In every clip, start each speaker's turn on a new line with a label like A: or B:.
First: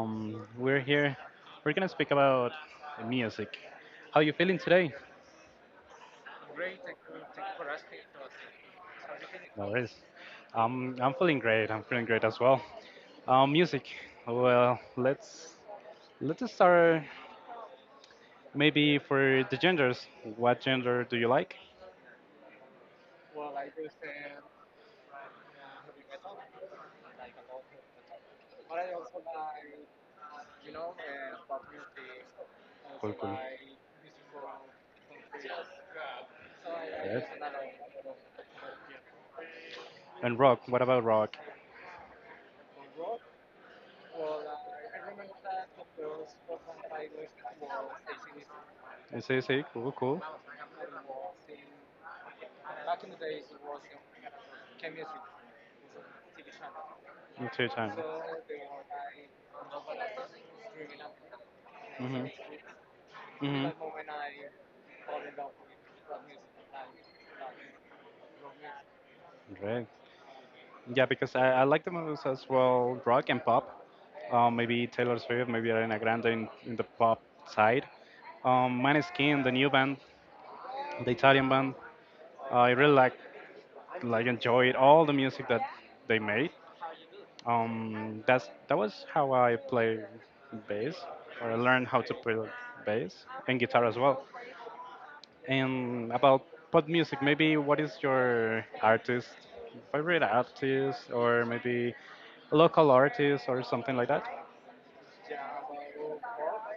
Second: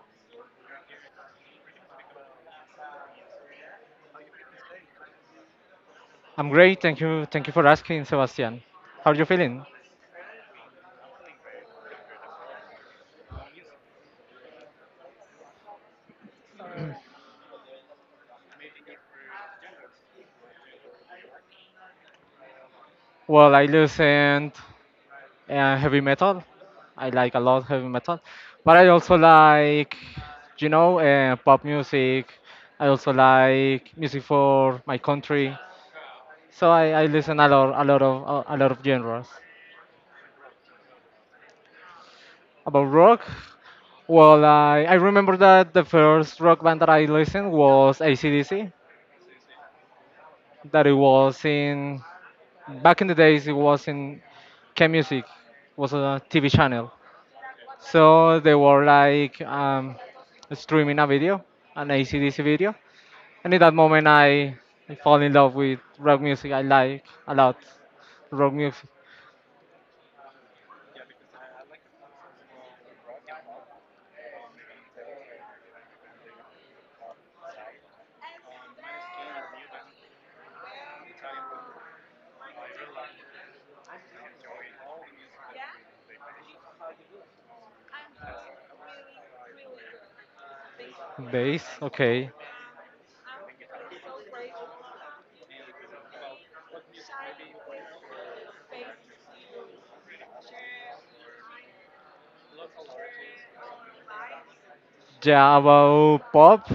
A: We're here. We're gonna speak about music. How you feeling today?
B: I'm great. Thank you. Thank you for asking, Sebastian. How are you feeling?
A: No worries. I'm feeling great. I'm feeling great as well. Music. Well, let's start maybe for the genders. What gender do you like?
B: Well, I listen heavy metal. I like a lot heavy metal, but I also like, pop music. I
A: Cool,
B: also
A: cool.
B: like music for my country. So I
A: Yes.
B: listen a lot, a lot of genres.
A: And rock. What about rock?
B: About rock, well, I remember that the first rock band that I listened was ACDC.
A: I see, I see. Cool, cool.
B: That it was in Back in the days, it was in K Music, was a TV channel.
A: In two time.
B: So they were like streaming a video, an
A: Hmm.
B: ACDC video. And in
A: Hmm.
B: that moment I fall in love with rock music. I like a lot rock music.
A: Great. Yeah, because I like the movies as well rock and pop. Maybe Taylor Swift, maybe Ariana Grande in the pop side. Maneskin, the new band, the Italian band. I really like enjoyed all the music that they made. That was how I play bass, or I
B: Bass,
A: learned how to
B: okay.
A: play bass and guitar as well. And about pop music, maybe what is your artist, favorite artist, or maybe local artist or something like that?
B: Yeah, about pop.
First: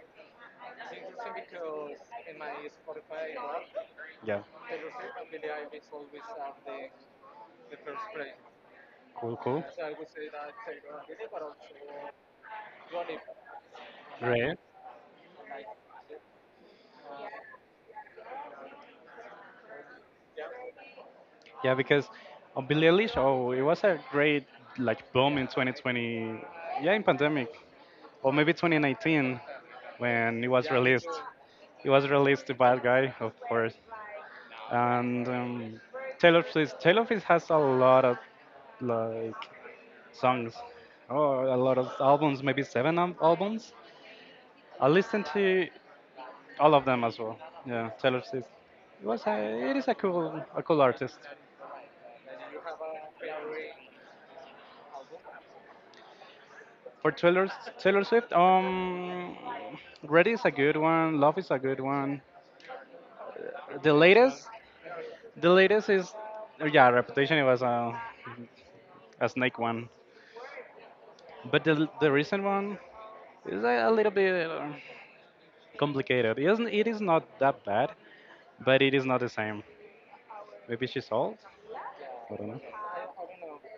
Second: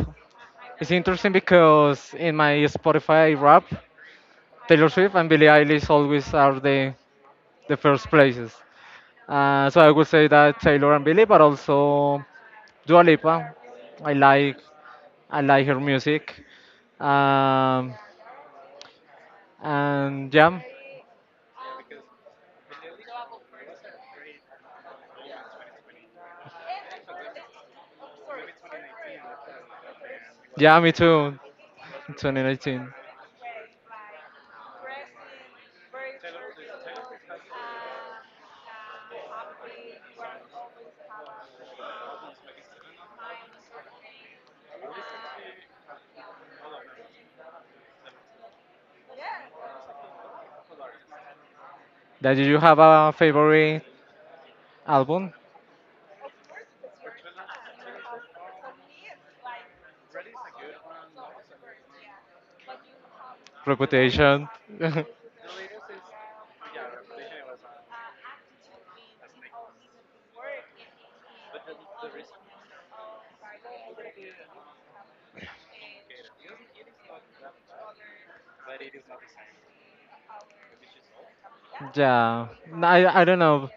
B: It's interesting because in my Spotify rap,
A: Yeah,
B: Taylor Swift and Billie Eilish always are the first places.
A: cool, cool,
B: So I would say that Taylor and Billy, but also Dua Lipa. I like
A: great.
B: I like her music. Um, and yeah,
A: Yeah, because on Billie Eilish, oh, it was a great like boom in 2020. Yeah, in pandemic, or maybe 2019 when it was
B: yeah, me
A: released.
B: too.
A: It was released the bad
B: 2019.
A: guy, of course, and Taylor Swift. Taylor Swift has a lot of like songs, or a lot of albums, maybe seven albums. I listened to all of them as well. Yeah, Taylor Swift. It is a cool artist.
B: That you have a favorite album?
A: For Taylor Swift, Ready is a good one. Love is a good one. The
B: Reputation.
A: latest, the latest is, yeah, Reputation. It was a snake one, but the recent one is a little bit complicated. It isn't. It is not that bad, but it is not the same. Maybe she's old. I
B: Yeah.
A: don't
B: No, I don't
A: know.
B: know.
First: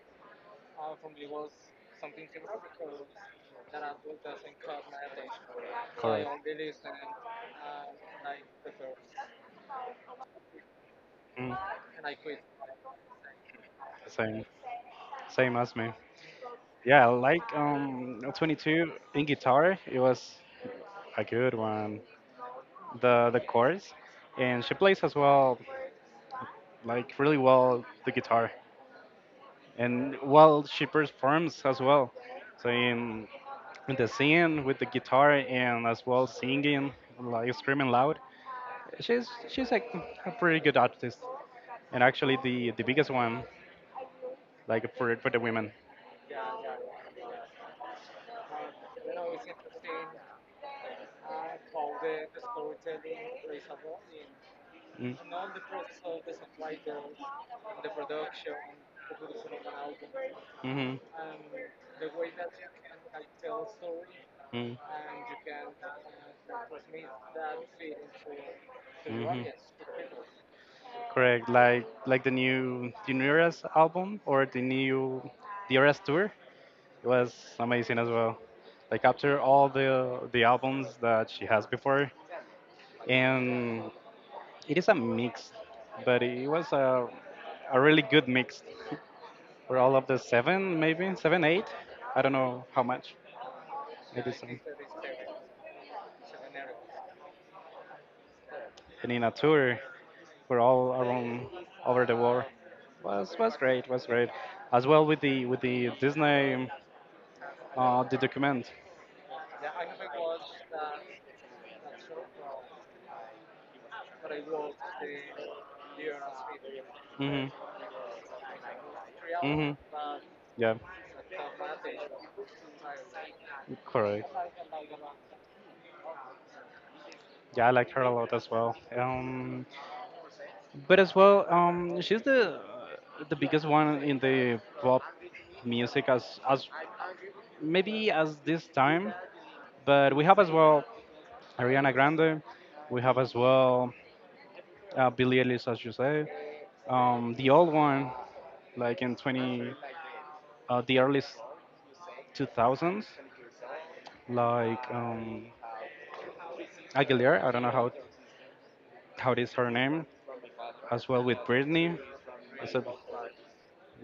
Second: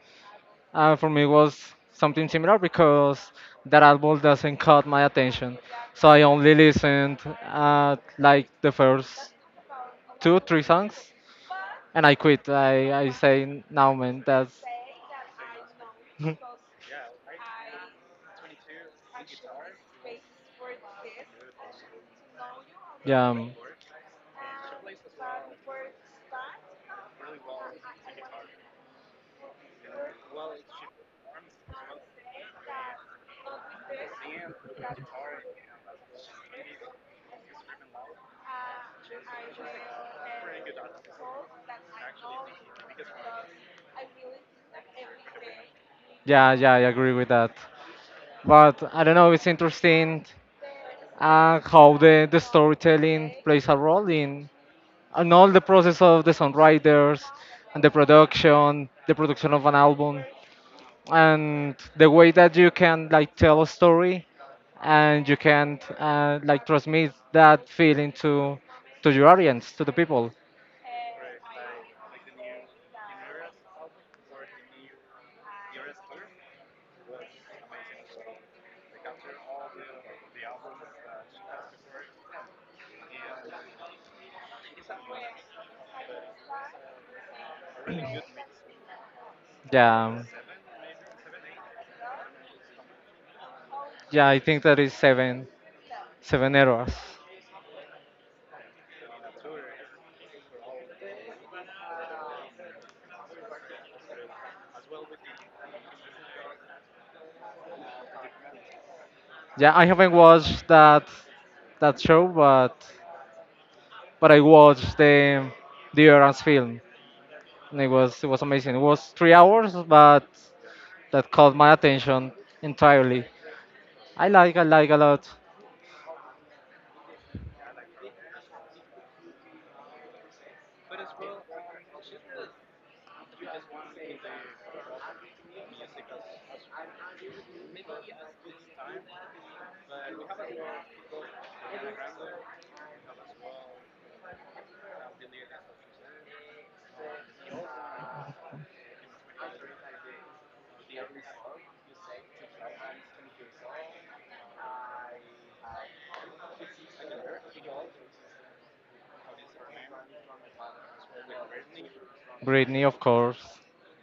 B: For me, it was something similar because that album doesn't caught my attention. So I
A: Correct.
B: only listened like the first two, three songs,
A: Mm,
B: and I quit. I say, now, man,
A: same,
B: that's.
A: same as me. Yeah, I like 22 in guitar. It was a good one.
B: Yeah,
A: The chorus, and she plays as well, like really well the guitar. And well, she performs as well. So in the scene with the guitar and as well singing, like screaming loud. She's like a pretty good artist, and actually the biggest one, like for the women.
B: yeah, yeah, I agree with that. But I don't know, it's interesting how the storytelling plays a role in
A: Mm.
B: and all the process of the
A: Like the,
B: songwriters and the
A: the production,
B: production, the
A: producing
B: production of
A: an
B: an album,
A: album. Mhm.
B: and the way that you can like tell a story,
A: Mm. And you
B: and you
A: can
B: can like
A: transmit
B: transmit
A: that
B: that
A: feeling
B: feeling
A: to,
B: to
A: to
B: to
A: the,
B: your
A: Mhm, audience,
B: audience, to
A: to
B: the
A: the people.
B: people.
A: Correct, like like the new Eras album or the Eras tour. It was amazing as well. Like after all the albums that she has before, and it is a mix, but it was a really good mix for all of the
B: Yeah,
A: seven, maybe seven, eight. I don't know how much.
B: yeah,
A: Maybe
B: I
A: some.
B: think that is seven errors.
A: And in a tour for all around over the world was great. Was great as well with the Disney. The document.
B: Yeah, I haven't watched that show, but I watched the Errors film,
A: Mhm.
B: and it was amazing. It was 3 hours,
A: Mhm.
B: but
A: Yeah.
B: that caught my attention entirely. I
A: Correct.
B: like, I like a lot
A: Yeah, I like her a lot as well. But as well, she's the biggest one in the pop music as maybe as this time. But we have as well Ariana Grande. We have as well Billie Eilish, as you say. The old one, like in 20, the early 2000s, like Aguilera. I don't know how it is her name. As well with Britney, is
B: Britney,
A: it
B: of course.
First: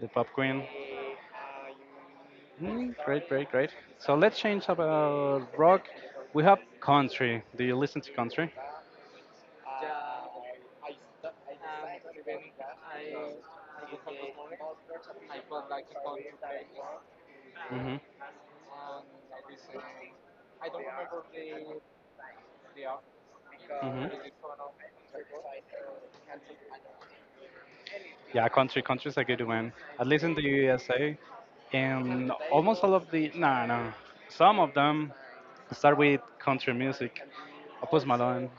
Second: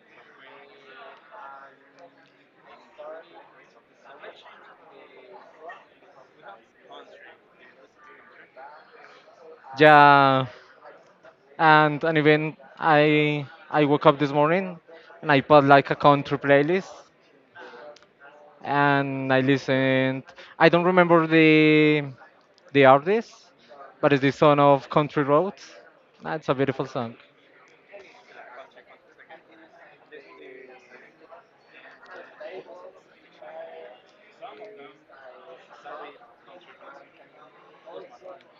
A: the pop queen? Mm, great, great, great. So let's change about rock. We have country. Do you listen to country?
B: Yeah, and even I woke up this morning and I put like a country playlist
A: Hmm.
B: and I listened. I don't remember the artist,
A: Hmm.
B: but it's the son of Country Roads. That's a beautiful song.
A: Yeah, country's a good one. At least in the USA, and almost all of the, no, no, some of them start with country music. Post Malone,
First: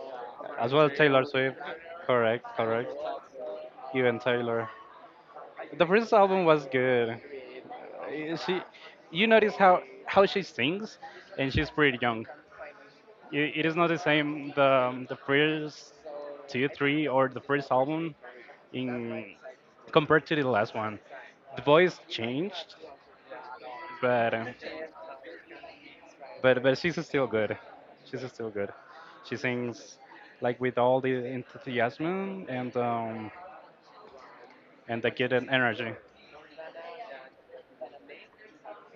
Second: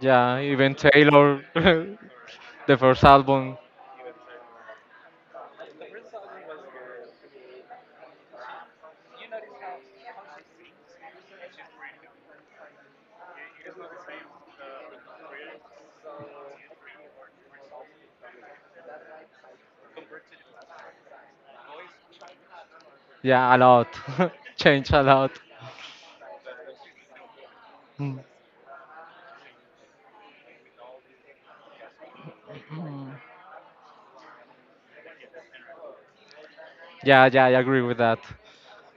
B: Yeah,
A: as
B: even
A: well Taylor
B: Taylor,
A: Swift. Correct,
B: the
A: correct.
B: first album.
A: Even Taylor. The first album was good. Uh, She, you notice how she sings, and she's pretty young. It is not the same the first two three or the first album in compared to the last one. The voice changed,
B: Yeah, a lot.
A: but uh,
B: Changed a lot.
A: but she's still good.
B: Mm.
A: She's still good. She sings like with all the enthusiasm and the good energy.
B: Yeah, yeah, I agree with that.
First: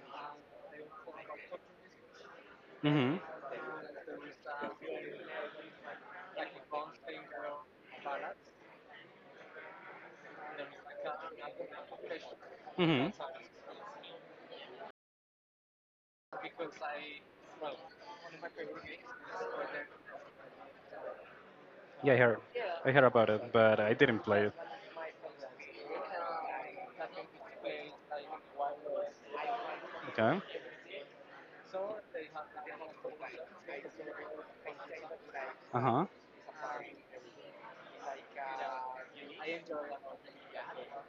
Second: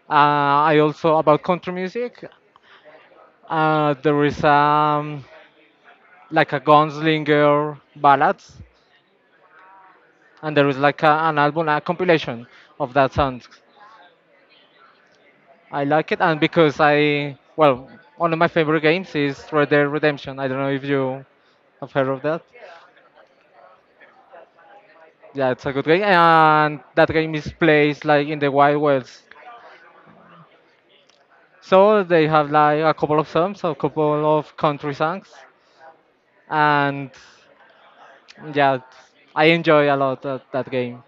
B: I also about country music.
A: Mhm.
B: There is like a gunslinger ballads, and there is like a, an album, a compilation of
A: Mhm.
B: that songs. I like it, and because I well, one of my favorite games is Red Dead Redemption. I don't know if you have heard
A: Yeah, I
B: of
A: heard.
B: that.
A: I heard about it, but I didn't play it.
B: Yeah, it's a good game, and that game is placed like in the Wild West.
A: Okay.
B: So they have like a couple of songs, a couple of country songs,
A: Uh huh.
B: and yeah, I enjoy a lot that, that game.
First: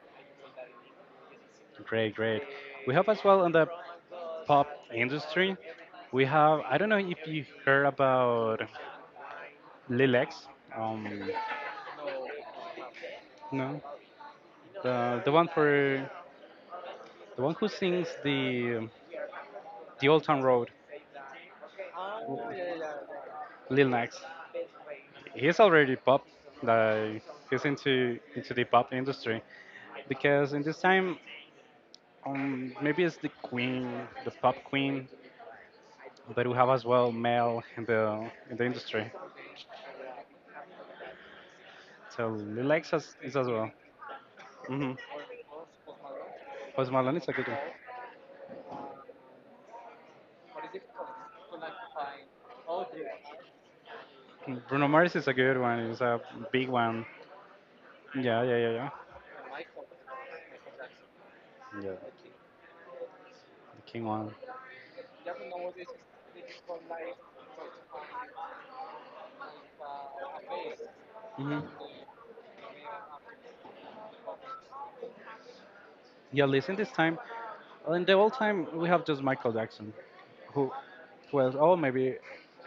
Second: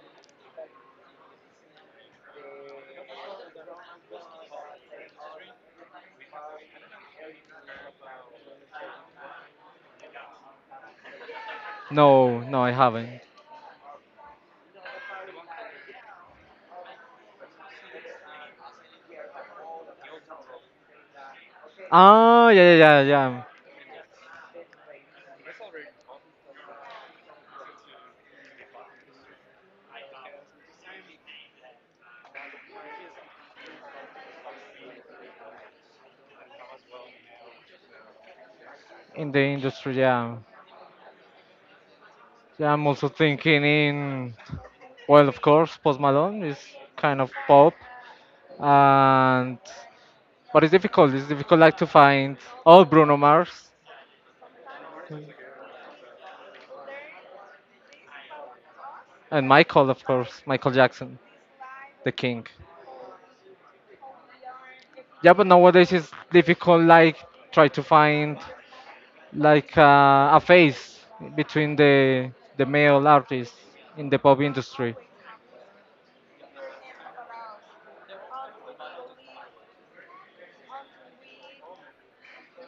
A: Great, great. We have as well on the pop industry. We have, I don't know if you heard about Lil X. Um,
B: No, no, I haven't.
A: no, the one for the one who sings the Old Town Road,
B: Ah, yeah, yeah, yeah, yeah.
A: Lil Nas. He's already pop. Like he's into the pop industry because in this time, maybe it's the queen, the pop queen, but we have as well male in the industry.
B: In the industry, yeah.
A: So Lil
B: Yeah, I'm
A: X
B: also
A: is as
B: thinking
A: well.
B: in,
A: Hmm.
B: well, of course, Post Malone is
A: Post Malone
B: kind
A: is
B: of
A: a good one.
B: pop, and but it's difficult. It's difficult like to find oh Bruno Mars
A: Bruno Mars is a good one. It's a big one. Yeah, yeah, yeah, yeah.
B: and Michael, of course, Michael Jackson,
A: Yeah.
B: the king.
A: The king one.
B: Yeah, but nowadays it's difficult like try to find like a phase
A: Hmm.
B: between the male artists in the pop industry.
A: Yeah, listen this time. In the old time, we have just Michael Jackson, who was, oh, maybe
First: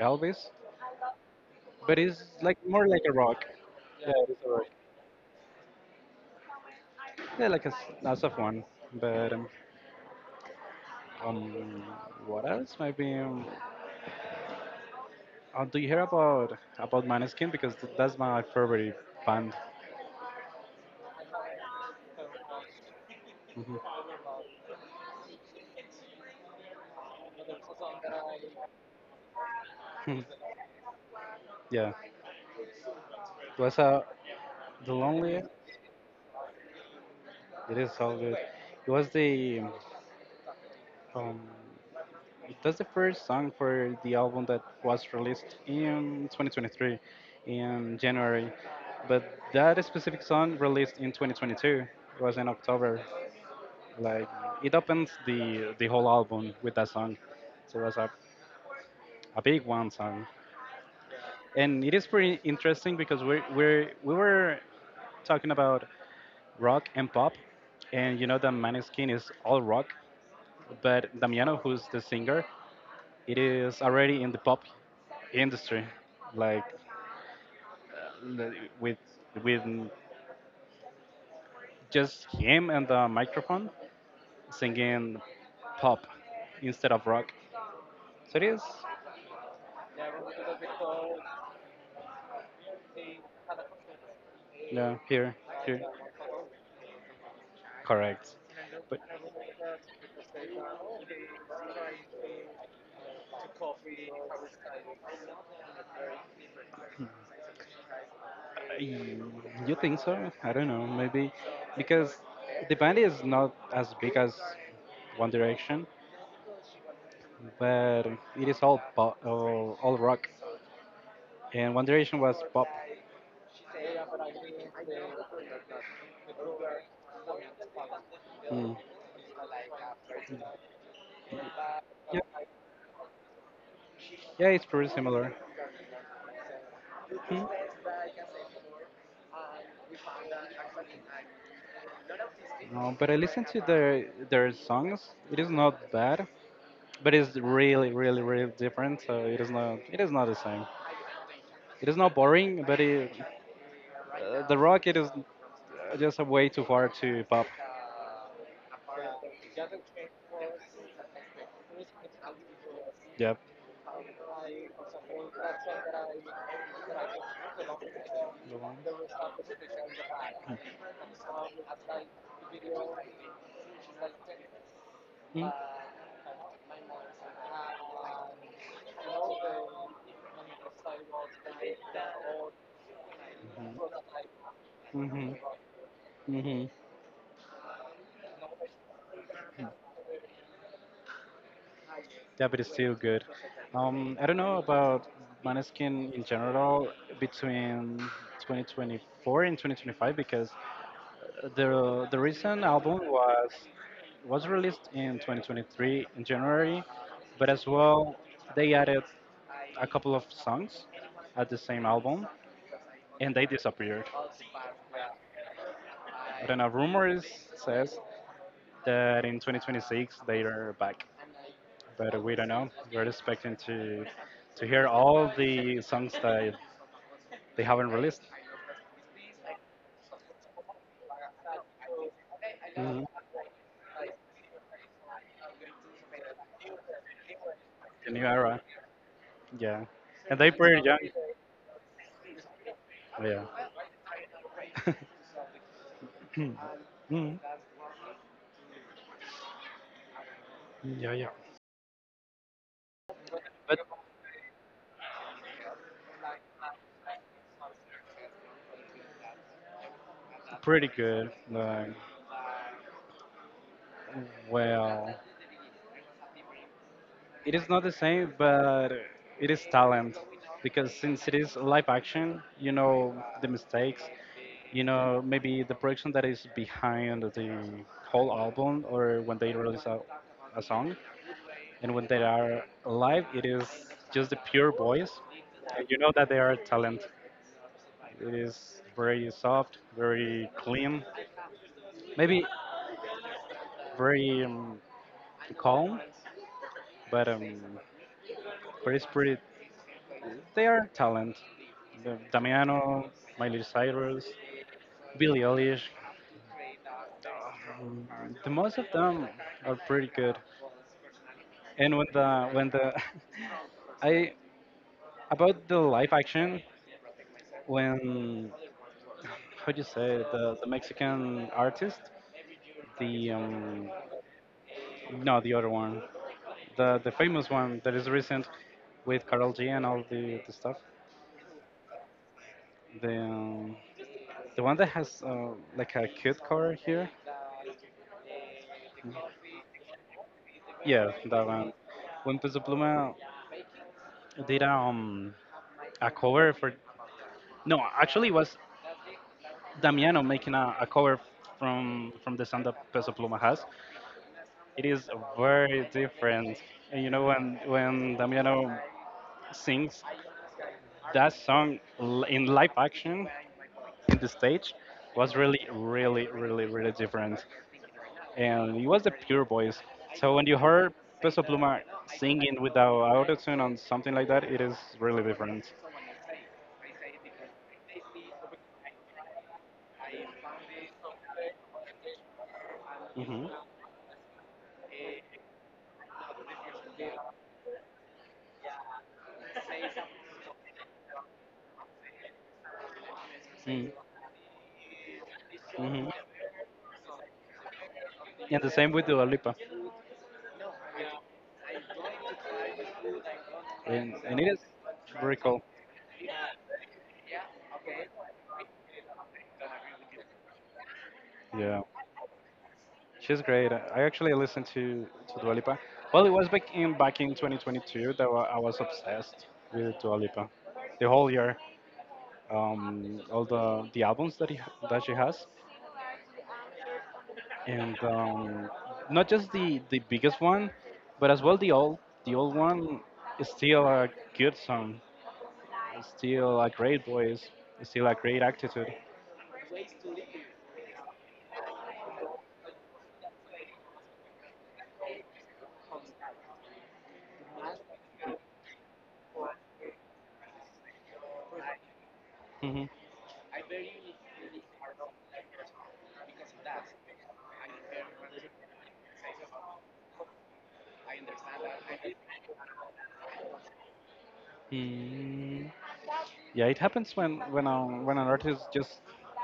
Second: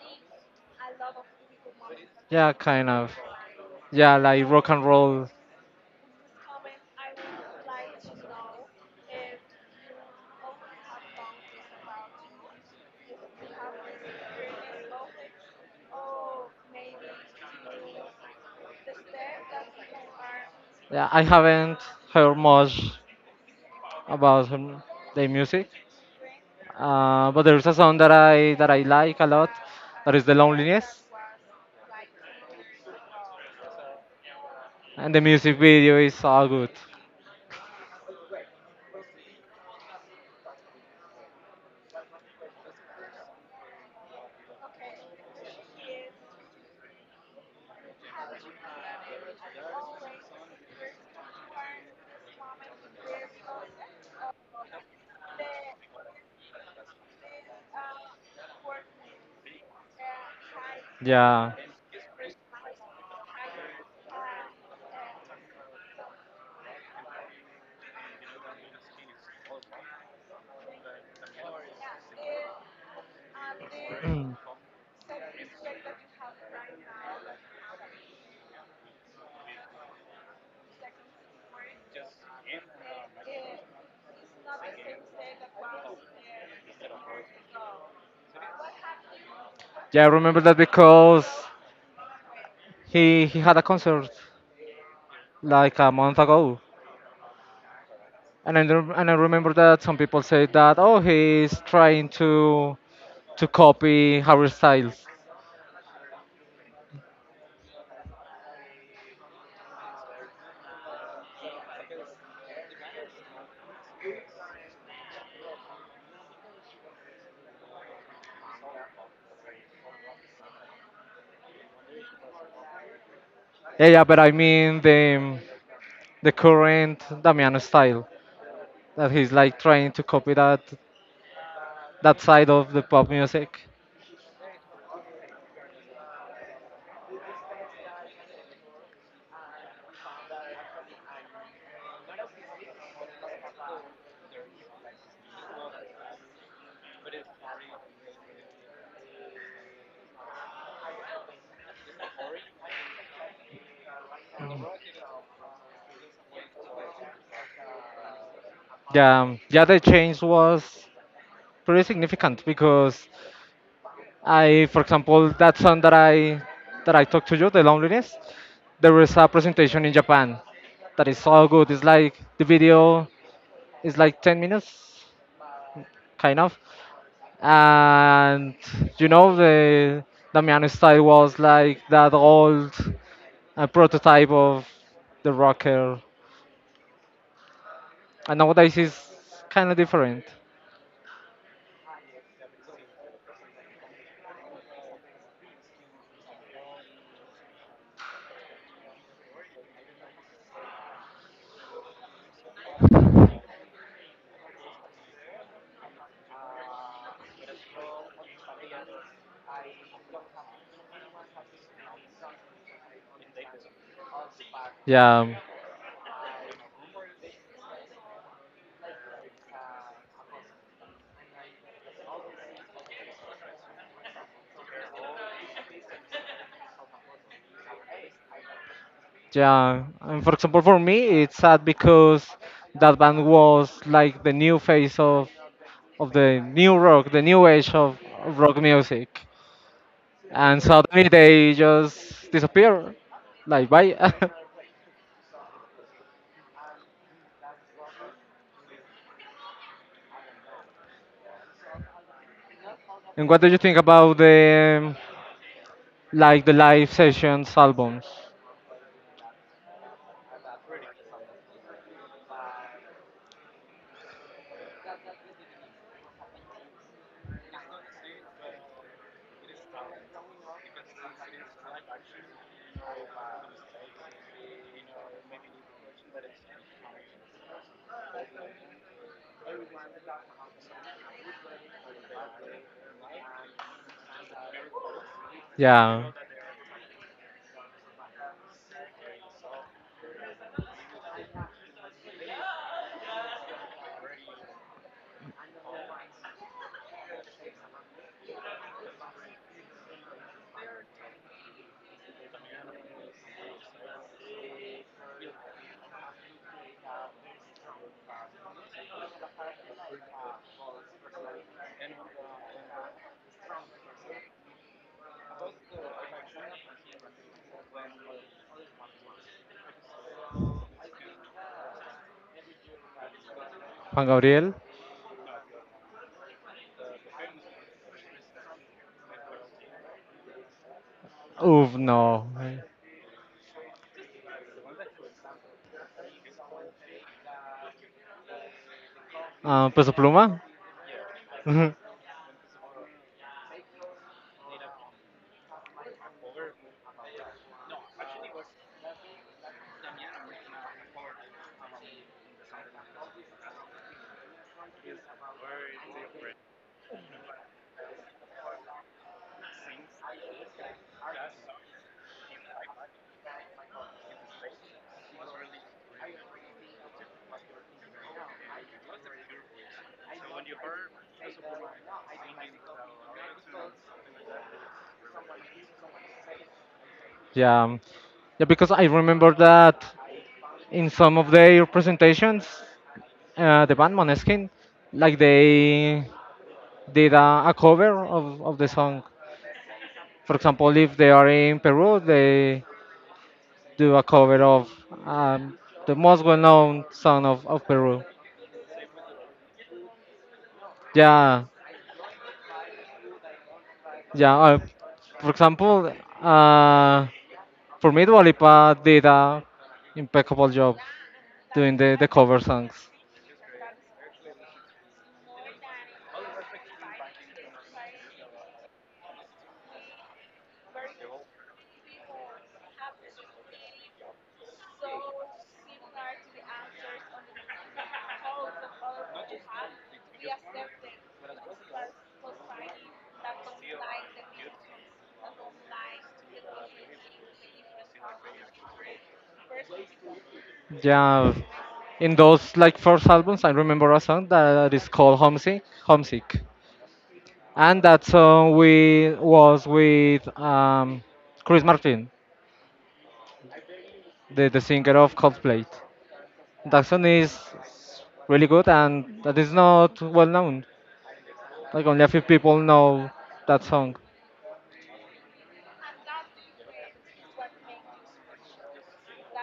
A: Elvis, but it's
B: Yeah,
A: like more
B: kind
A: like
B: of.
A: a rock. Yeah,
B: Yeah,
A: it's a
B: like
A: rock.
B: rock and roll.
A: Yeah, like a soft one. But um, what else? Maybe. Do you hear about Maneskin? Because that's my favorite band.
B: Yeah, I haven't heard much about their music, but there's a song that I like a lot. That
A: Mhm.
B: is the loneliness,
A: Yeah, it was a, The
B: and the
A: Lonely,
B: music video is so good.
A: it is so good. It was the um, that's the first song for the album that was released in 2023 in January, but that specific song released in 2022. It was in October. Like it opens the whole album with that song, so it was a big one song,
B: Yeah.
A: and it is pretty interesting because we were talking about rock and pop, and you know that Maneskin is all rock, but Damiano, who's the singer, it is already in the pop industry, like uh, with with just him and the microphone singing pop instead of rock. So it is,
B: Yeah, I remember that because he had a concert
A: yeah, here,
B: like
A: here,
B: a month ago.
A: correct.
B: And I remember that some people say that, oh, he's trying to copy Harry Styles.
A: I- You think so? I don't know, maybe because the band is not as big as One Direction, but it is all pop, all rock. And One Direction was pop.
B: Yeah, yeah, but I mean the current Damiano style
A: Mm.
B: that he's like trying to copy that
A: Yeah,
B: that side of the pop music.
A: yeah, it's pretty similar. Hmm. No, but I listen to their songs. It is not bad, but it's really, really, really different. So it is not the same. It is not boring, but the rock it is just a way too far to pop.
B: Yeah, yeah, the change was pretty significant because
A: Yep.
B: I, for example, that song that I talked to you, the loneliness,
A: The one.
B: there was a presentation in Japan that is so good. It's like the video is like 10 minutes kind of. And the Damiano style was like that old prototype of
A: Hmm. Hmm?
B: the
A: Mhm.
B: rocker,
A: Mhm.
B: and nowadays it's kind
A: Mhm.
B: of different.
A: Yeah, but it's still good. I don't know about Maneskin in general between 2024 and 2025 because the recent album was released in 2023 in January, but as well they added a couple of songs at the same album and they disappeared.
B: Yeah,
A: I don't know. Rumors says that in 2026 they are back. But we don't know. We're expecting to hear all the songs that they haven't released.
B: yeah. And for example, for me, it's sad because that
A: Mhm.
B: band was like the new face of the new rock, the new age of
A: The new
B: rock
A: era,
B: music,
A: yeah. And they
B: and
A: pretty young,
B: suddenly they just disappear,
A: yeah.
B: like bye.
A: Mhm. Yeah, yeah.
B: And what do you think about the the live sessions albums.
A: Pretty good. Like, well, it is not the same, but it is talent because since it is live action, you know the mistakes, maybe the production that is behind the whole album or when they release a song. And when they are live, it is just the pure voice. And you know
B: Yeah.
A: that they are talent. It is very soft, very clean, maybe very calm, but um, but it's pretty. They are talent. Damiano, Miley Cyrus, Billie Eilish, mm, the most of them are pretty good. And when the I, about the live action, when how do you say it, the Mexican artist, the,
B: Juan Gabriel.
A: no, the other one, the famous one that is recent with Karol G and all the stuff,
B: Oof, no.
A: the um, the one that has like a cute cover here,
B: Peso Pluma.
A: yeah, that one. When Peso Pluma did a cover for, no, actually it was Damiano making a cover from the song that Peso Pluma has. It is very different. And you know, when Damiano sings that song in live action in the stage was really, really, really, really different. And it was the pure voice. So when you heard Peso Pluma singing without autotune on something like that, it is really different.
B: Yeah. Yeah, because I remember that in some of their presentations,
A: Hmm.
B: the band Måneskin, like they did a cover of the song. For example, if they are in Peru, they
A: Mm-hmm.
B: do a cover of um, the
A: Mm-hmm.
B: most well-known song of Peru.
A: And the same with Dua Lipa.
B: Yeah,
A: And,
B: yeah.
A: and it is
B: For
A: very cool.
B: example, uh, for me, Dua Lipa did a impeccable job doing
A: Yeah.
B: the cover songs.
A: She's great. I actually listened to Dua Lipa. Well, it was back in 2022 that I was obsessed with Dua Lipa. The whole year, all the albums that that she has, and not just the biggest one, but as well the old one is still a good song. It's still a great voice. It's still a great attitude.
B: Yeah, in those like first albums, I remember a song that is called Homesick, and that song we was with Chris Martin, the singer of Coldplay. That song is really good, and that is not well known. Like only a few people know that song.
A: Hmm. Yeah, it happens when when an artist just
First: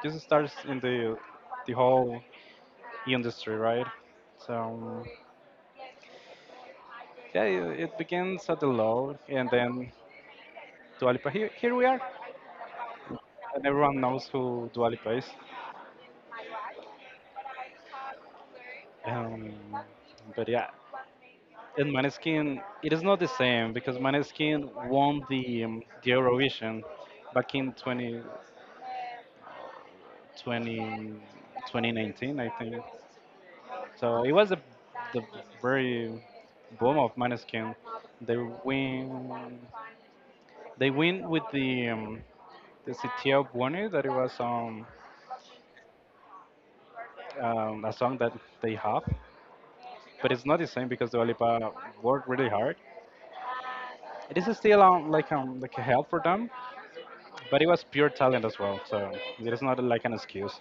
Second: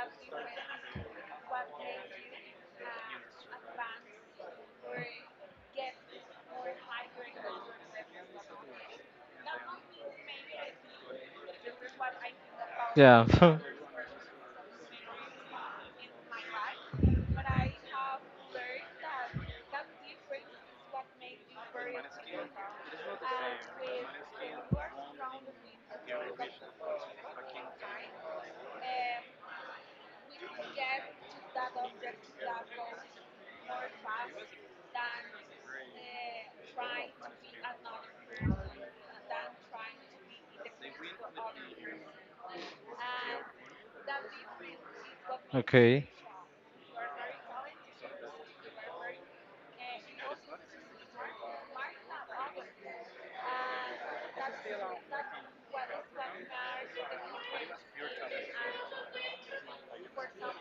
A: just starts in the whole industry, right? so um, yeah, it begins at the low, and then Dua Lipa, here we are. And everyone knows who Dua Lipa is. um, but yeah, in Maneskin it is not the same because Maneskin won the Eurovision back in 20, 20 2019, I think. So it was the very boom of Maneskin. They win. They win with the CTO Buoni, that it was a song that they have. But it's not the same because Dua Lipa worked really hard. It is still like, like a help for them, but it was pure talent as well. So it is not like an excuse.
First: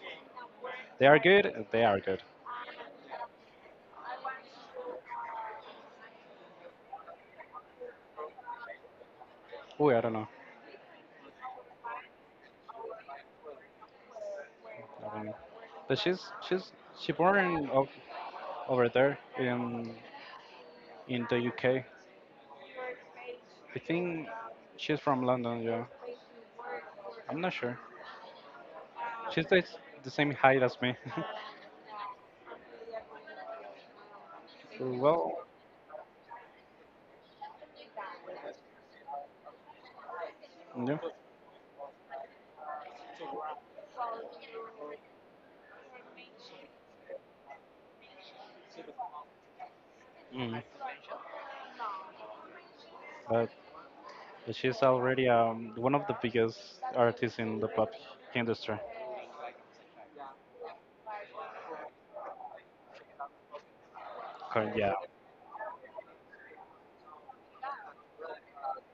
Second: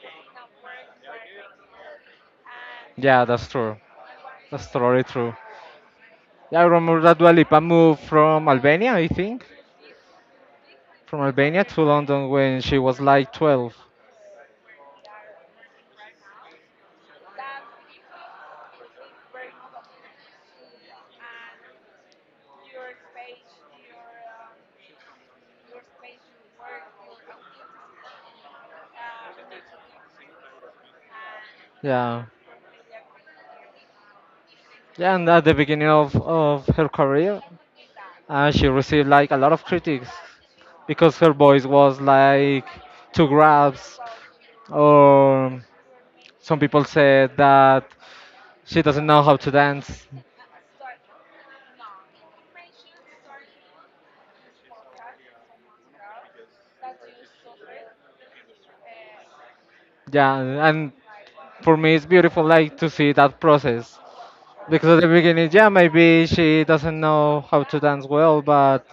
A: They are good. They are good.
B: Yeah, that's true. That's totally true. Yeah, I remember that Dua Lipa moved from Albania, I think,
A: Oh, I don't know.
B: from Albania to London when she was like 12.
A: I don't know. But she's she born of, over there in the UK. I think she's from London, yeah. I'm not sure. She's the same height as me.
B: Yeah, yeah, and at
A: Well,
B: the beginning of her career, she received like a lot of critics
A: yeah.
B: because her voice was like too grabs, or some people said that she doesn't know how to dance.
A: Mm. But she's already one of the biggest artists in the pop industry.
B: Yeah, and for me it's beautiful like to see that process
A: Yeah.
B: because at the beginning, yeah, maybe she doesn't know how to dance well, but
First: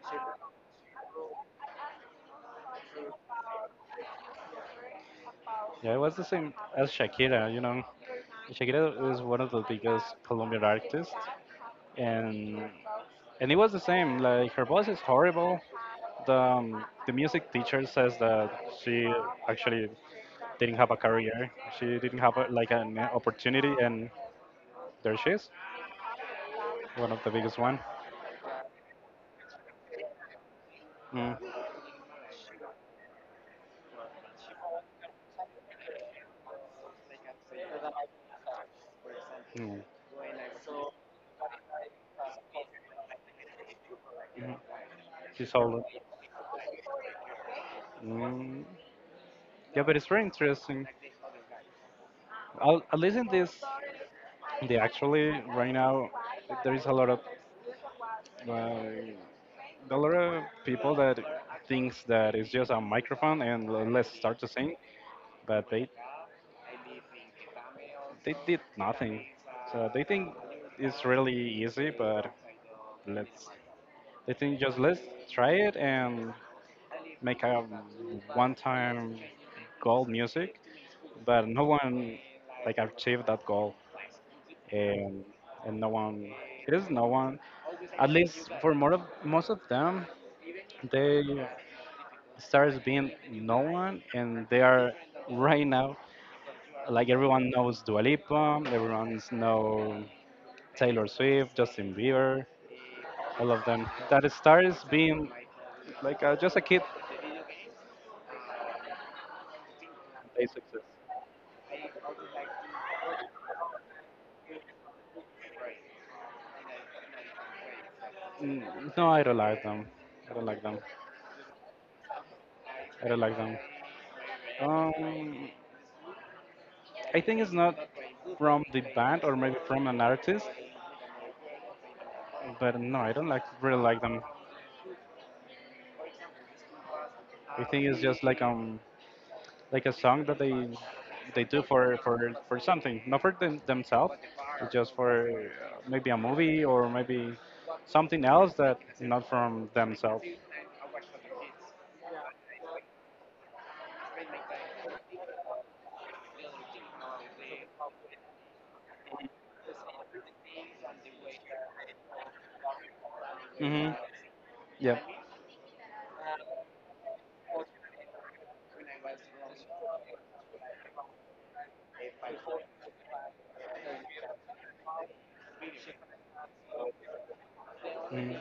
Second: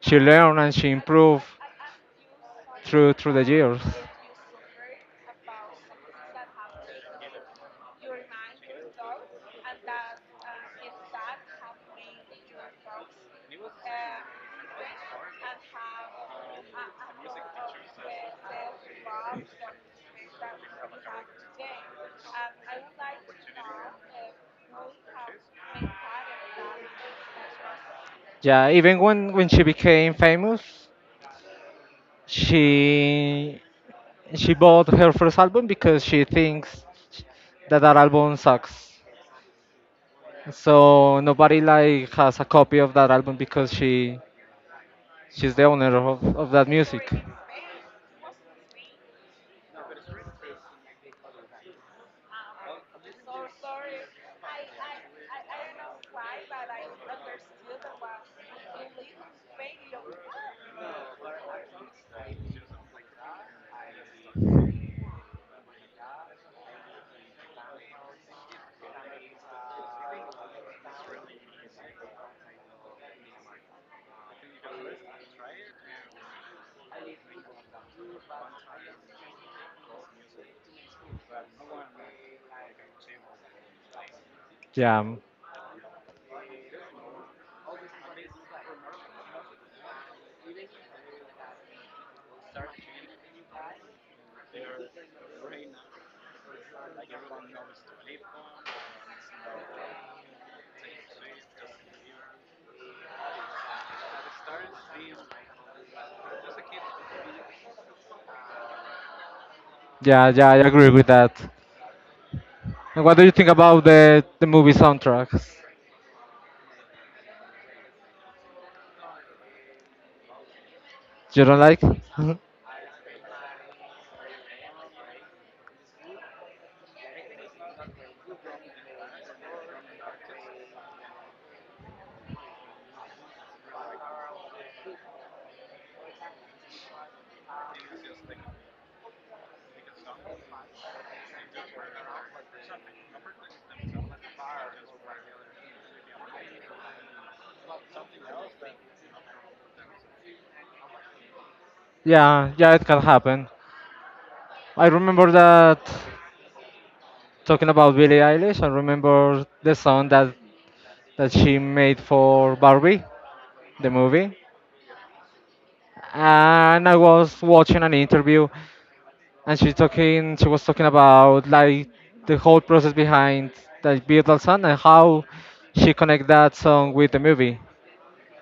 B: she learned and she improved through the years.
A: Yeah, it was the same as Shakira, you know. Shakira is one of the biggest Colombian artists. and and it was the same. Like, her voice is horrible. The the music teacher says that she actually didn't have a career. She didn't have a, like, an opportunity, and there she is, one of the biggest one.
B: Yeah, even when she became famous,
A: Mm,
B: she she bought her first album because she thinks that that album sucks.
A: mm,
B: So nobody like has a copy of that album because she
A: mm.
B: she's
A: She's
B: the
A: older.
B: owner of that music.
A: Mm, yeah, but it's very interesting. I'll, at least in this, they actually right now there is a lot of. Uh, a lot of people that thinks that it's just a microphone and let's start to sing, but they did nothing. So they think it's really easy, but let's, they think, just let's try it and make a one-time goal music, but no one like achieved that goal,
B: Yeah,
A: and and no one, it is no one, at least for more of most of them, they starts being known, and they are right now, like, everyone knows Dua Lipa, everyone's know Taylor Swift, Justin Bieber, all of them. That starts being like just a kid.
B: yeah, yeah. I agree with that. And what do you think about the movie soundtracks?
A: Mm, no, I don't like them. I don't like them.
B: You don't like?
A: I don't like them. Um, I think it's not from the band or maybe from an artist, but no, I don't like really like them. I think it's just like, like a song that they do for for something, not for them, themselves, but just for maybe a movie or maybe something else, that not from themselves.
B: Yeah, yeah, it can happen. I remember that talking about Billie Eilish. I remember the song that she made for Barbie, the
A: Hmm.
B: movie.
A: Yep.
B: And I was watching an interview, and she talking. She was talking about like the whole process behind that beautiful song and how she connect that song with the movie,
A: Mm,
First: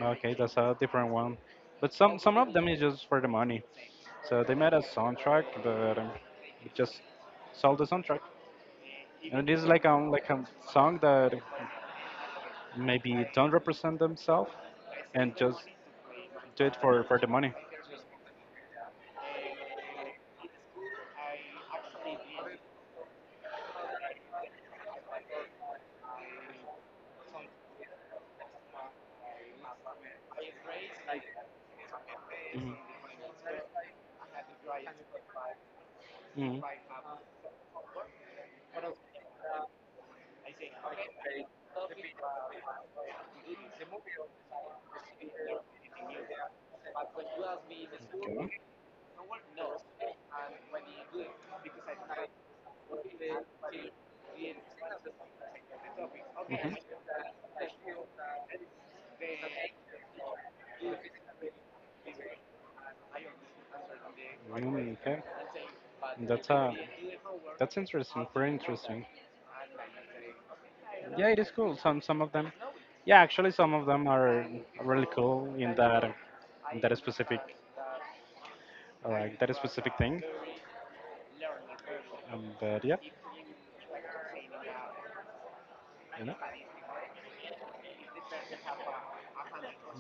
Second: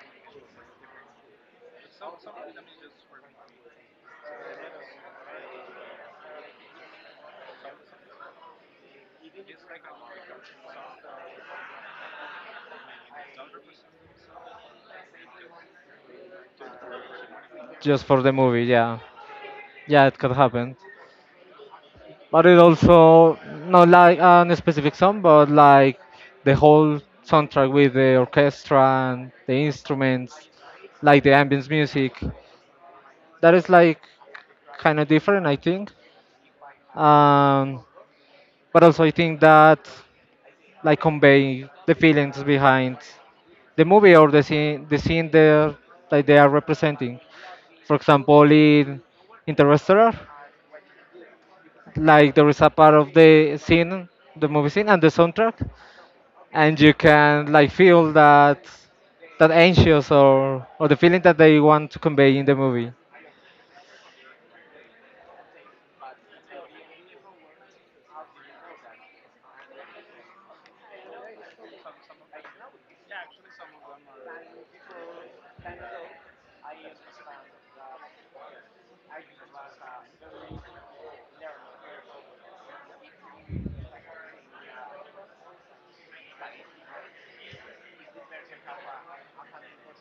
A: okay, that's a different one. But some of them is just for the money. So they made a soundtrack, but it just sold the soundtrack, and it is like, like a song that maybe don't represent themselves and just do it for the money.
B: just for the movie. Yeah. Yeah, it could happen. But it also not like a specific song, but like the whole soundtrack with the orchestra and the instruments, like the ambience music.
A: Mhm.
B: That is like kind of different, I think. Um, but also, I think that like convey the feelings behind the movie or the scene there, like they are representing. For example, in Interstellar, like there is a part of the scene, the movie
A: Mhm.
B: scene, and the soundtrack,
A: Okay. Mhm.
B: and you can like feel that anxious or the feeling that they want to convey in the movie.
A: Mm, okay, that's a that's interesting. Very interesting. Yeah, it is cool. Some of them. Yeah, actually, some of them are really cool in that specific, like, that specific thing. But yeah, you know,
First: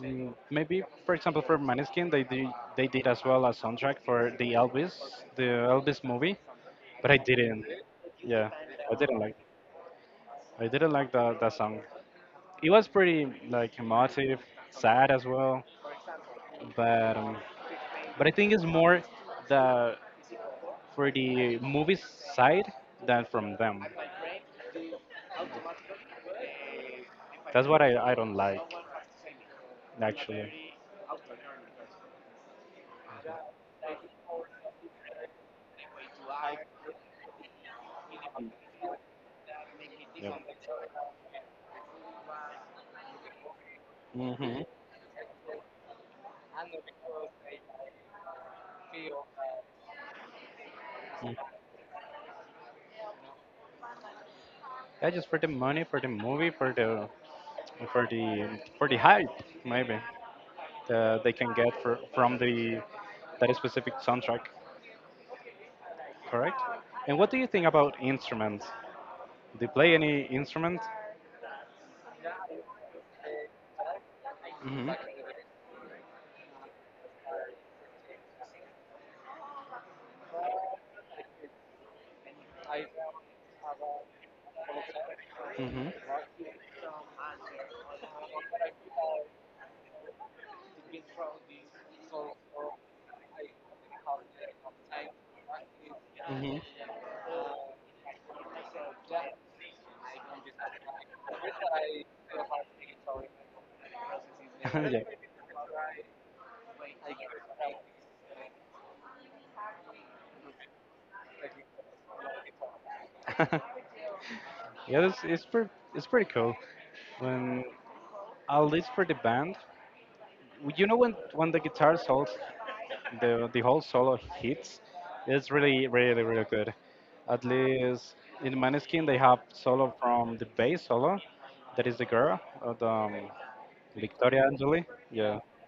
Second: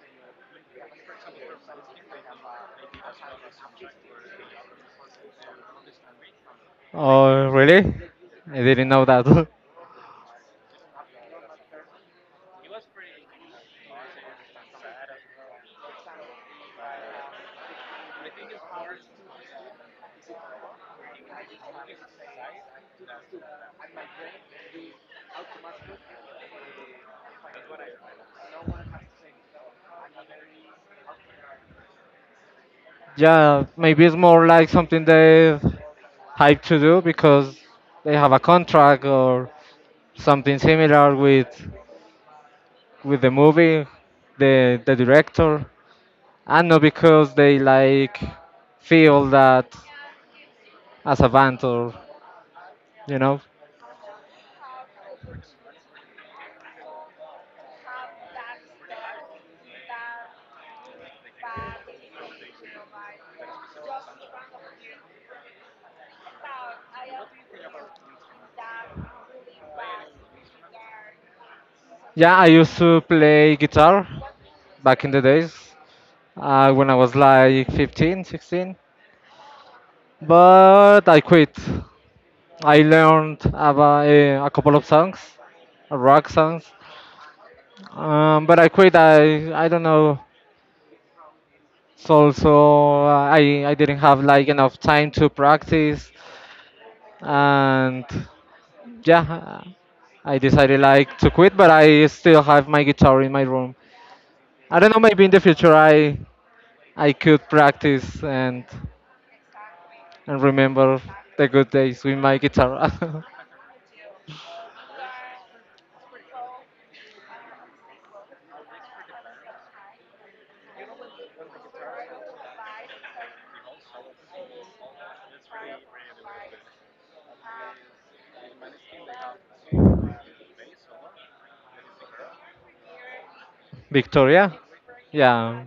A: mm, maybe for example for Maneskin, they did as well a soundtrack for the Elvis, the Elvis movie. But I
B: Oh,
A: didn't.
B: really?
A: Yeah,
B: I didn't
A: I
B: know
A: didn't like.
B: that.
A: I didn't like that song. It was pretty like emotive, sad as well, but um, but I think it's more the, for the movie side than from them. That's what I don't like, actually.
B: Yeah, maybe it's more like something they hype to do because they have a contract or
A: Yeah.
B: something similar with the movie,
A: Hmm.
B: the director, and not because they like feel that as a band or you know.
A: Yeah, just for the money, for the movie, for the, for the, for the hype maybe, that they can get for, from the, that specific soundtrack, correct? And what do you think about instruments? Do you play any instrument?
B: Yeah, I used to play guitar
A: Hmm.
B: back in the days when I was like 15, 16, but I quit. I learned about a couple of songs,
A: Hmm.
B: rock songs, but I quit. I don't know. So also I didn't have like enough time to practice, and yeah, I decided like to quit. But I still have my guitar in my room. I
A: Hmm.
B: don't know. Maybe in the future, I could practice
A: Yeah.
B: and remember the good days with my guitar.
A: Yeah, it's pretty, it's pretty cool. When, at least for the band, you know, when the guitar solos, the whole solo hits, it's really really good. At least in Maneskin they have solo from the bass solo, that is the girl, the Victoria
B: Victoria,
A: Angeli. Yeah,
B: yeah,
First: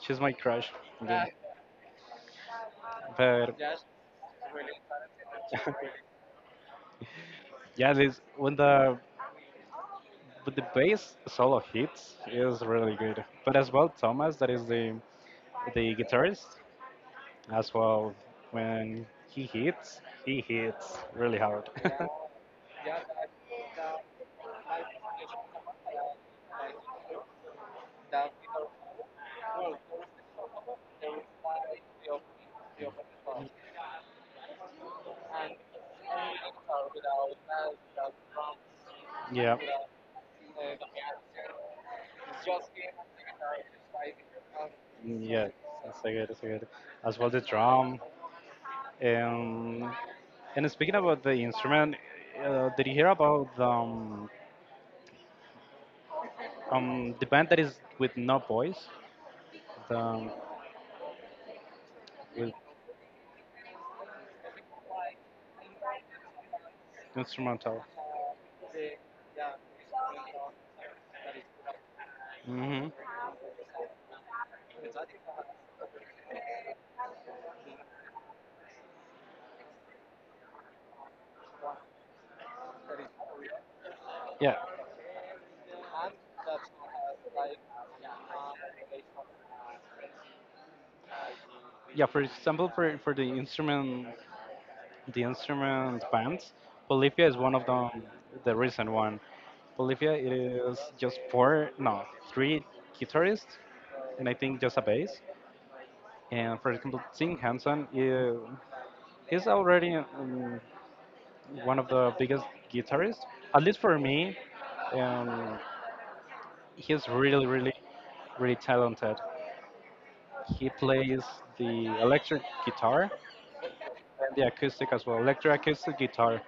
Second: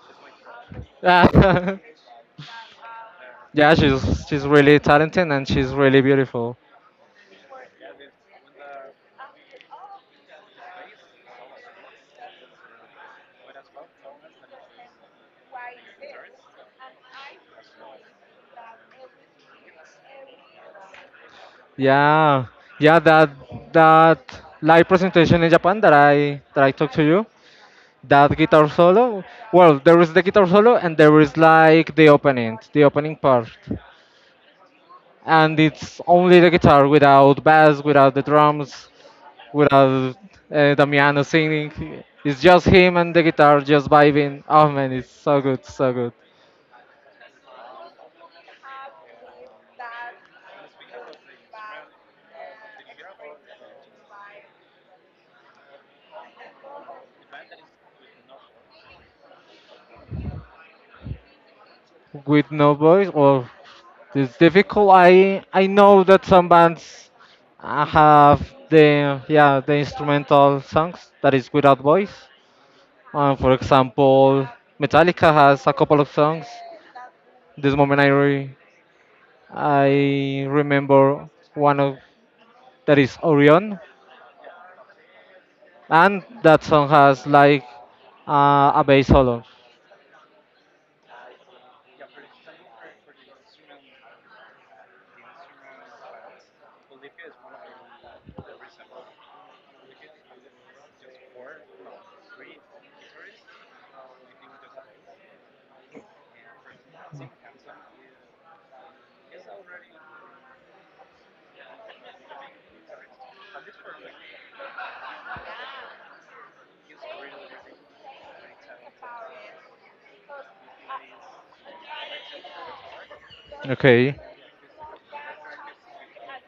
A: she's my crush. Yeah.
B: yeah,
A: But
B: yeah. She's really talented and she's really beautiful.
A: yeah, this when the, but the bass solo hits is really good. But as well, Thomas, that is the guitarist, as well, when he hits really hard.
B: Yeah, yeah. That live presentation in Japan that I talked to you. That guitar solo. Well, there is the guitar solo and there is like the opening part. And it's only the guitar without bass, without the drums,
A: Yeah,
B: without Damiano singing. It's just him and the guitar just vibing. Oh man, it's so
A: yeah,
B: good, so
A: that's a
B: good.
A: good, that's a good. As well, the drum. Um, and speaking about the instrument, did you hear about the band that is with no voice, the, with
B: With no voice, or it's difficult. I know that some bands
A: instrumental?
B: have the instrumental songs that is without voice.
A: Hmm.
B: For example, Metallica has a couple of songs. This moment I remember one of that is Orion,
A: Yeah,
B: and that song has like a bass solo.
A: yeah, for example for the instrument, the instrument bands, Bolivia is one of them, the recent one. Bolivia, it is just four, no, three guitarists, and I think just a bass. And for example, Tim Hansen is already, one of the biggest guitarists, at least for me. um, he's really really talented. He plays the electric guitar and
B: Okay,
A: the acoustic as well, electric acoustic guitar,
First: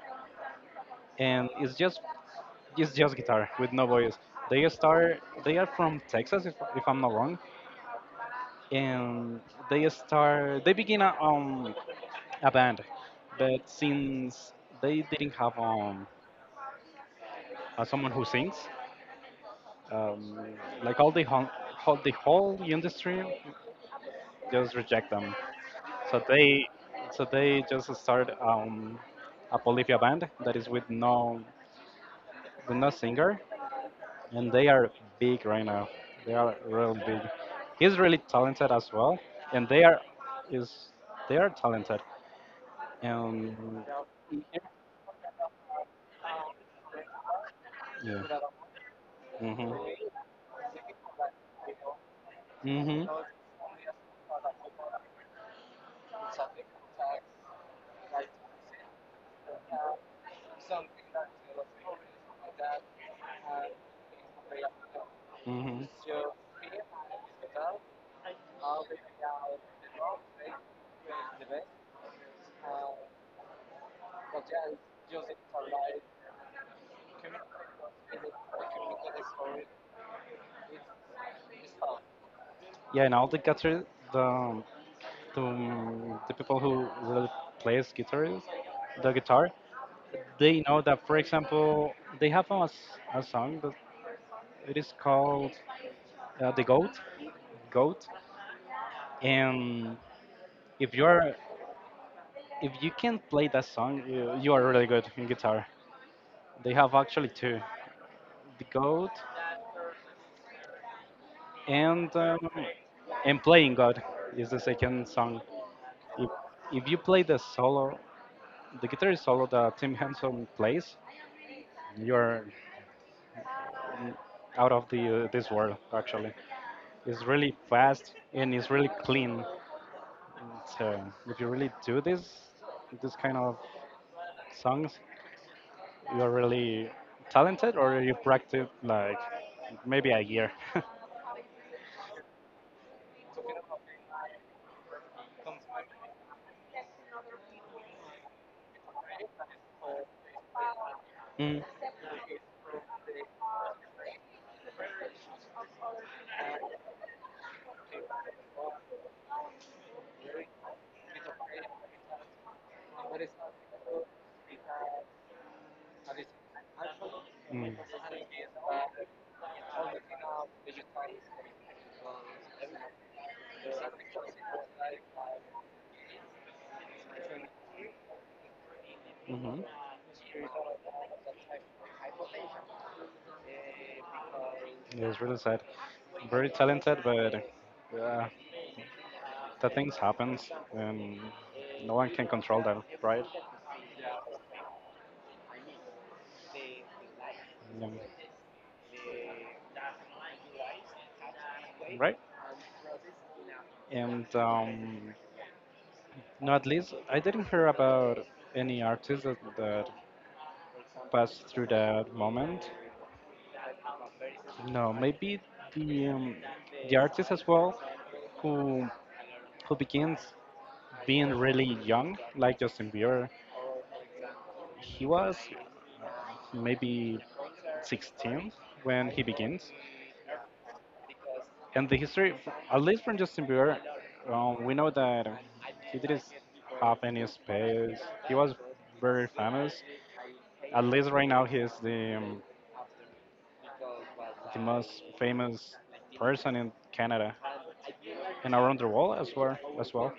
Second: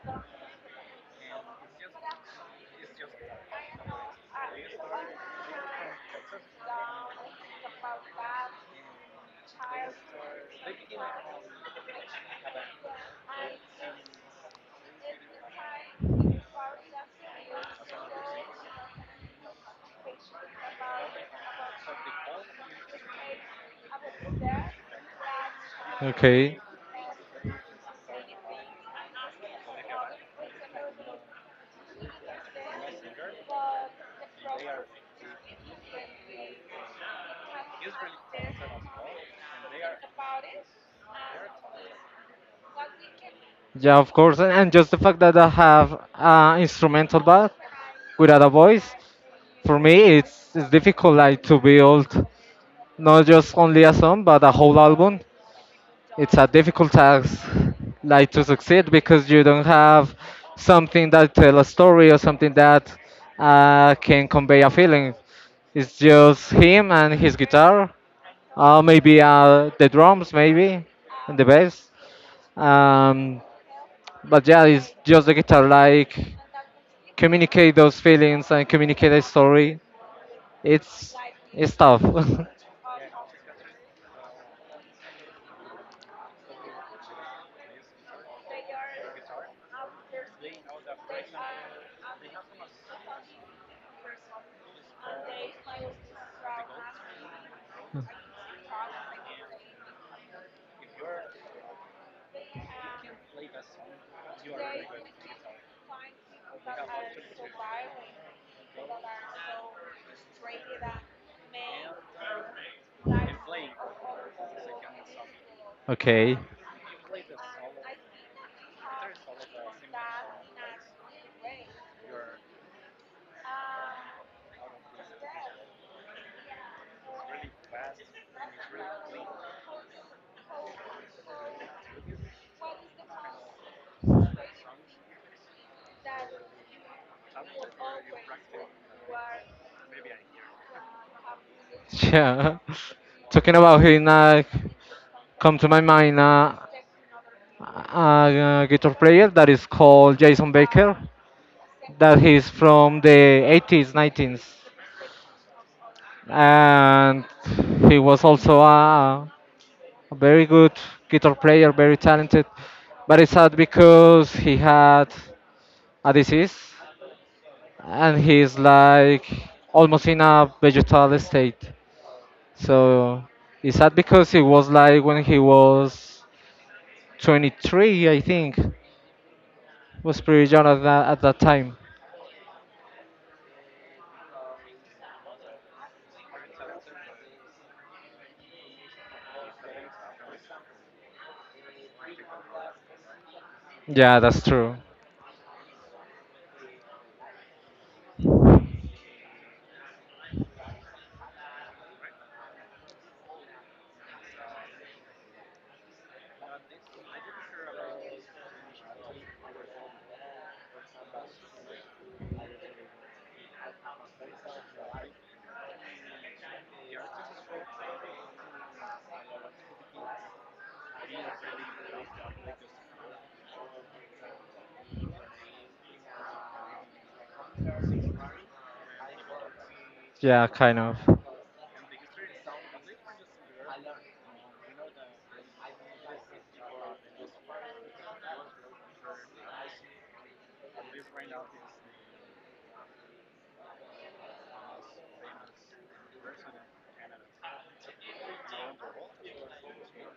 A: and it's just, it's just guitar with no voice. They are from Texas, if I'm not wrong, and they begin a band, but since they didn't have, someone who sings, um, like all the whole, whole the whole industry just reject them. So
B: okay,
A: they so they just start, a Bolivia band that is with no, with no singer, and they are big right now. They are really big. He's really talented as well, and is they are talented. Um,
B: yeah, of course, and just the fact that I have instrumental bass
A: yeah.
B: without a voice,
A: Mhm.
B: for me, it's difficult like to build
A: Mhm.
B: not just only a song but a whole album. It's a difficult task like to succeed because you don't have something that tell a story or something that can convey a feeling.
A: Mhm.
B: It's just him and his guitar or maybe the drums maybe and the bass. um, but yeah, it's just the guitar like communicate those feelings and communicate a story. It's it's tough.
A: Yeah, and all the guitar, the the people who really plays guitar, the guitar, they know that, for example, they have a, a song that it is called, "The Goat," Goat, and if you're, if you can play that song, you are really good in guitar. They have actually two, "The Goat" and um, and "Playing God" is the second song. If
B: Okay,
A: if you play the solo, the guitar solo that Tim Henson plays, you're out of the, this world. Actually, it's really fast and it's really clean. And so if you really do this, this kind of songs, you're really talented or you practice like maybe a year.
B: yeah. Talking about him, come to my mind a guitar player that is called Jason Baker,
A: Mm,
B: that he's from the 80s, 90s, and he was also a very good guitar player, very talented. But it's sad because he had a disease,
A: mm,
B: and he's like almost in a vegetal state. So it's sad because it was like when he was 23, I think,
A: mhm.
B: was pretty young at that time.
A: Yeah, it's really sad. Very talented, but yeah, that things happens and no one can control them, right?
B: Yeah, that's true.
A: Um, right? And No, at least I didn't hear about any artist that passed through that moment. No, maybe the um, the artist as well who who begins being really young, like Justin Bieber. He was maybe 16 when he begins.
B: Yeah, kind of.
A: And the history, at least from Justin Bieber, we know that he didn't have any space. He was very famous. At least right now, he is the most famous person in Canada and around the world as well. As well,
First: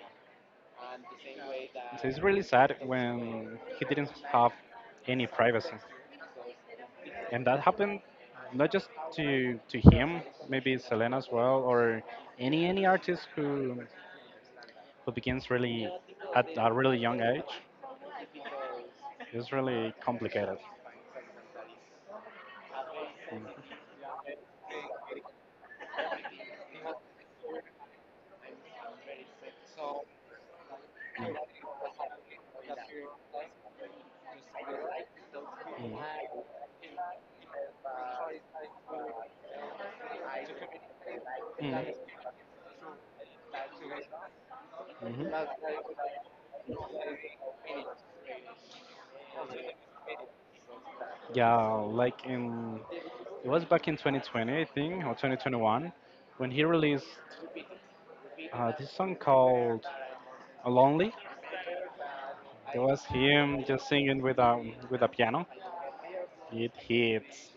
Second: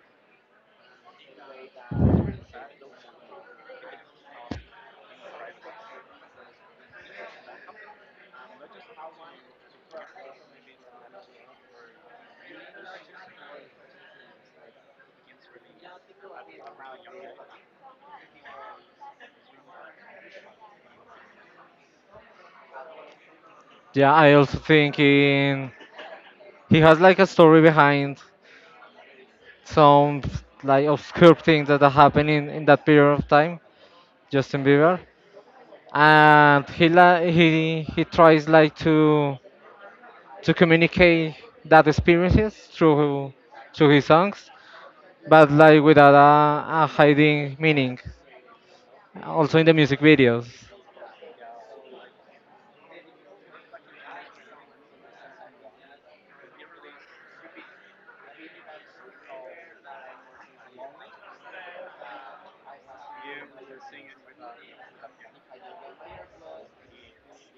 A: so it's really sad when he didn't have any privacy, and that happened not just to him, maybe Selena as well, or any artist who begins really at a really young age is really complicated. Mm,
B: Yeah, I also thinking he has like a story behind some like
A: mm,
B: obscure things
A: mm,
B: that are happening in that period of time, Justin Bieber, and he la- he tries like to communicate that experiences through his songs,
A: mm, mhm.
B: but like without a hiding meaning, also in the music videos.
A: Yeah, like in, it was back in 2020, I think, or 2021, when he released this song called "Lonely." It was him just singing with a, with a piano. It hits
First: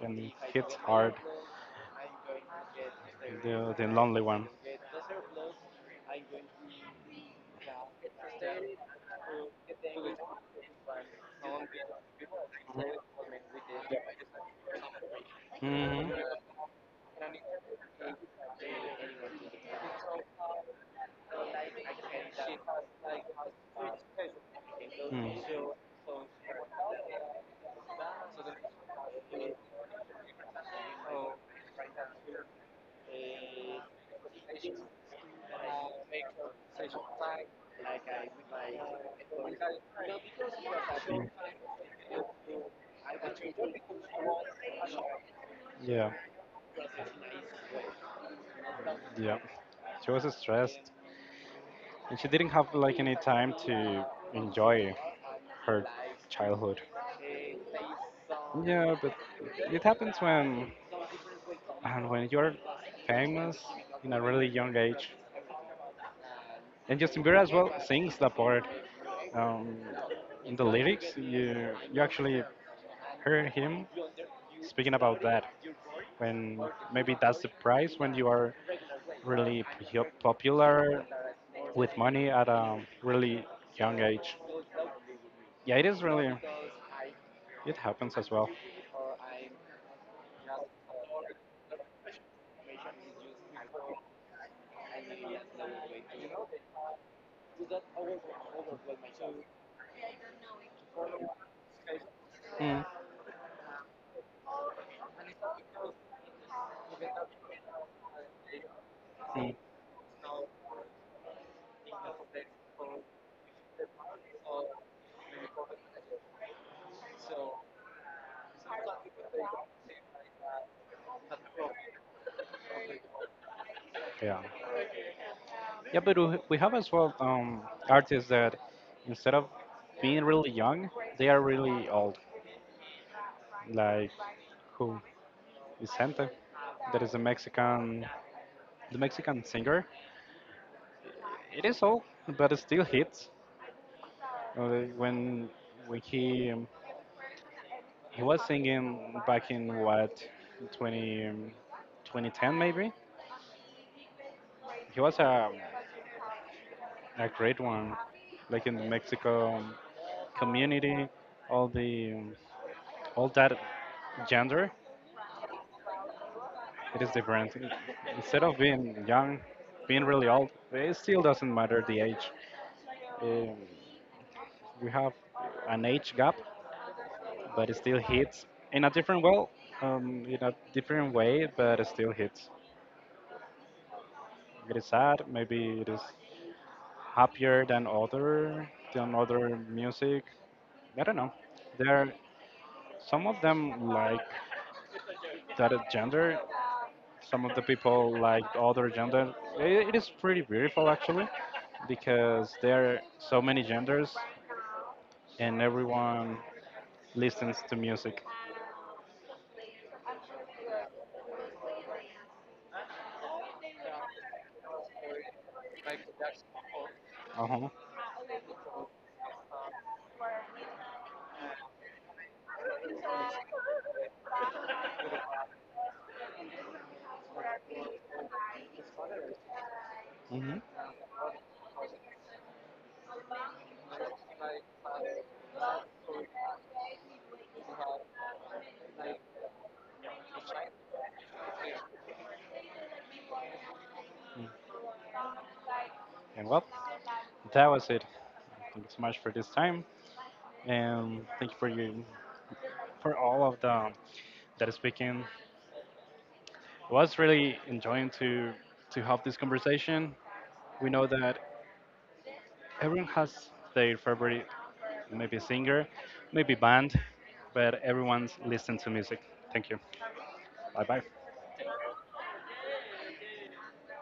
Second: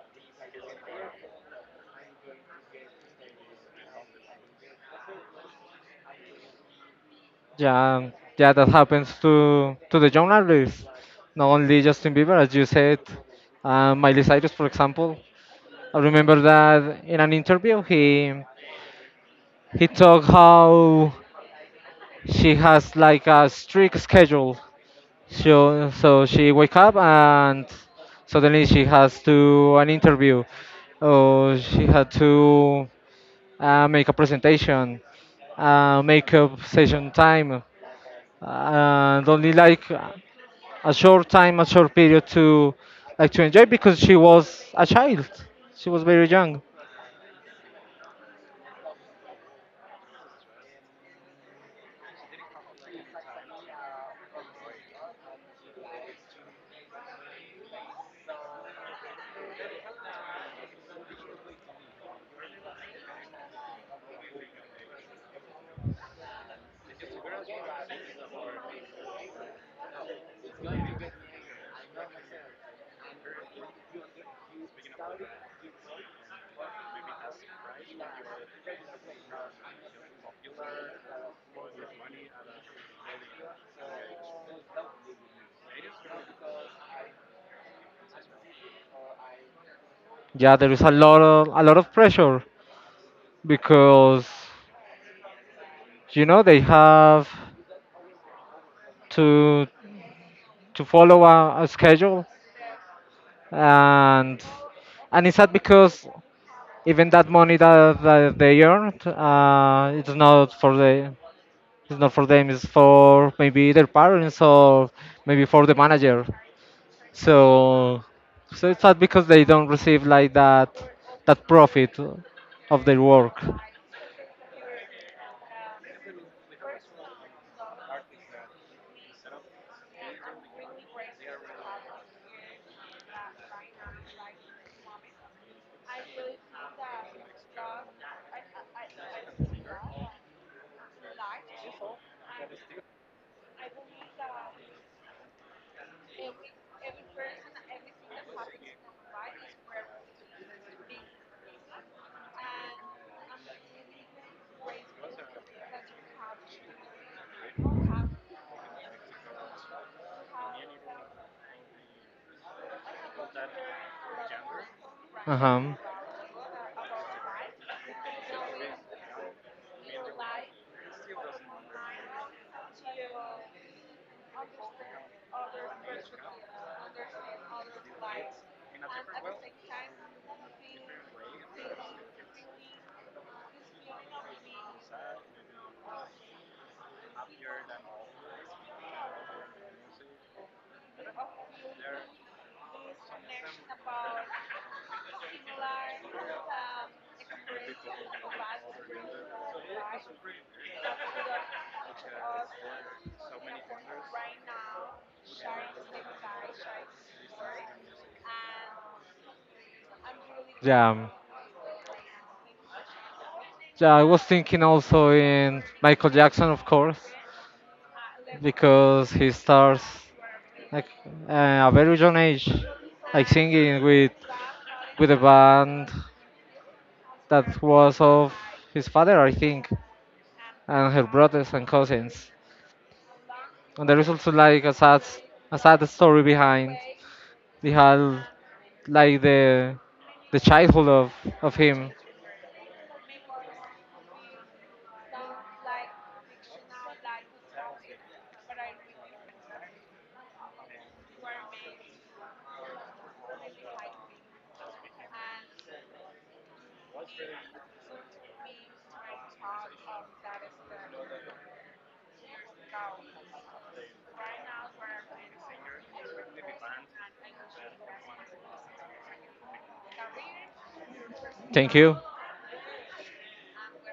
A: and it hits hard. The lonely one.
B: Yeah, yeah, that happens to the young artists. Not only Justin Bieber, as you said, Miley Cyrus, for example. I
A: Hmm.
B: remember that in an interview, he talked how she has like a strict schedule.
A: Mm.
B: So she wake up and suddenly she has to an interview, or she had to make a presentation, make up session time, and only like a short time, a short period to like to enjoy because she was a child. She was
A: Yeah.
B: very young.
A: Yeah, she was stressed and she didn't have like any time to enjoy her childhood. Yeah, but it happens when and when you're famous in a really young age. And Justin Bieber as well sings the part. Um, in the lyrics, you actually hear him speaking about that. When, maybe that's the price when you are really popular with money at a really young age. Yeah, it is really. It happens as well.
B: Yeah, there is a lot of pressure because you know they have to to follow a schedule,
A: Mm,
B: and and it's sad because even that money that they earned
A: mm,
B: it's not for the it's not for them, it's for maybe their parents or maybe for the manager. So, so it's not because they don't receive like that profit of their work.
A: yeah, yeah, but we have as well, artists that instead of being really young, they are really old. Like who? Vicente, that is a Mexican, the Mexican singer. It is old, but it still hits. When when he um, he was singing back in what, 20, um, 2010 maybe. He was a great one, like in the Mexico community, all the all that gender.
B: Uh-huh.
A: It is different. Instead of being young, being really old, it still doesn't matter the age. Um, we have an age gap, but it still hits in a different well, in a different way, but it still hits. It is sad. Maybe it is happier than other, than other music. I don't know. There, some of them like that gender. Some of the people like other gender. It is pretty beautiful actually, because there are so many genders and everyone listens to music.
B: Yeah. Yeah, I was thinking also in Michael Jackson, of course,
A: Uh huh.
B: because he starts like uh, a very young age, like singing with a band that was of his father, I think,
A: Hmm.
B: and her brothers and cousins. And there is also like a sad story behind. They had like the childhood of him.
A: And well, that was it. Thank you so much for this time, and thank you for you, for all of the, that is speaking. It was really enjoying to have this conversation. We know that everyone has their favorite, maybe singer, maybe band, but everyone's listening to music. Thank you. Bye bye.
B: Thank you.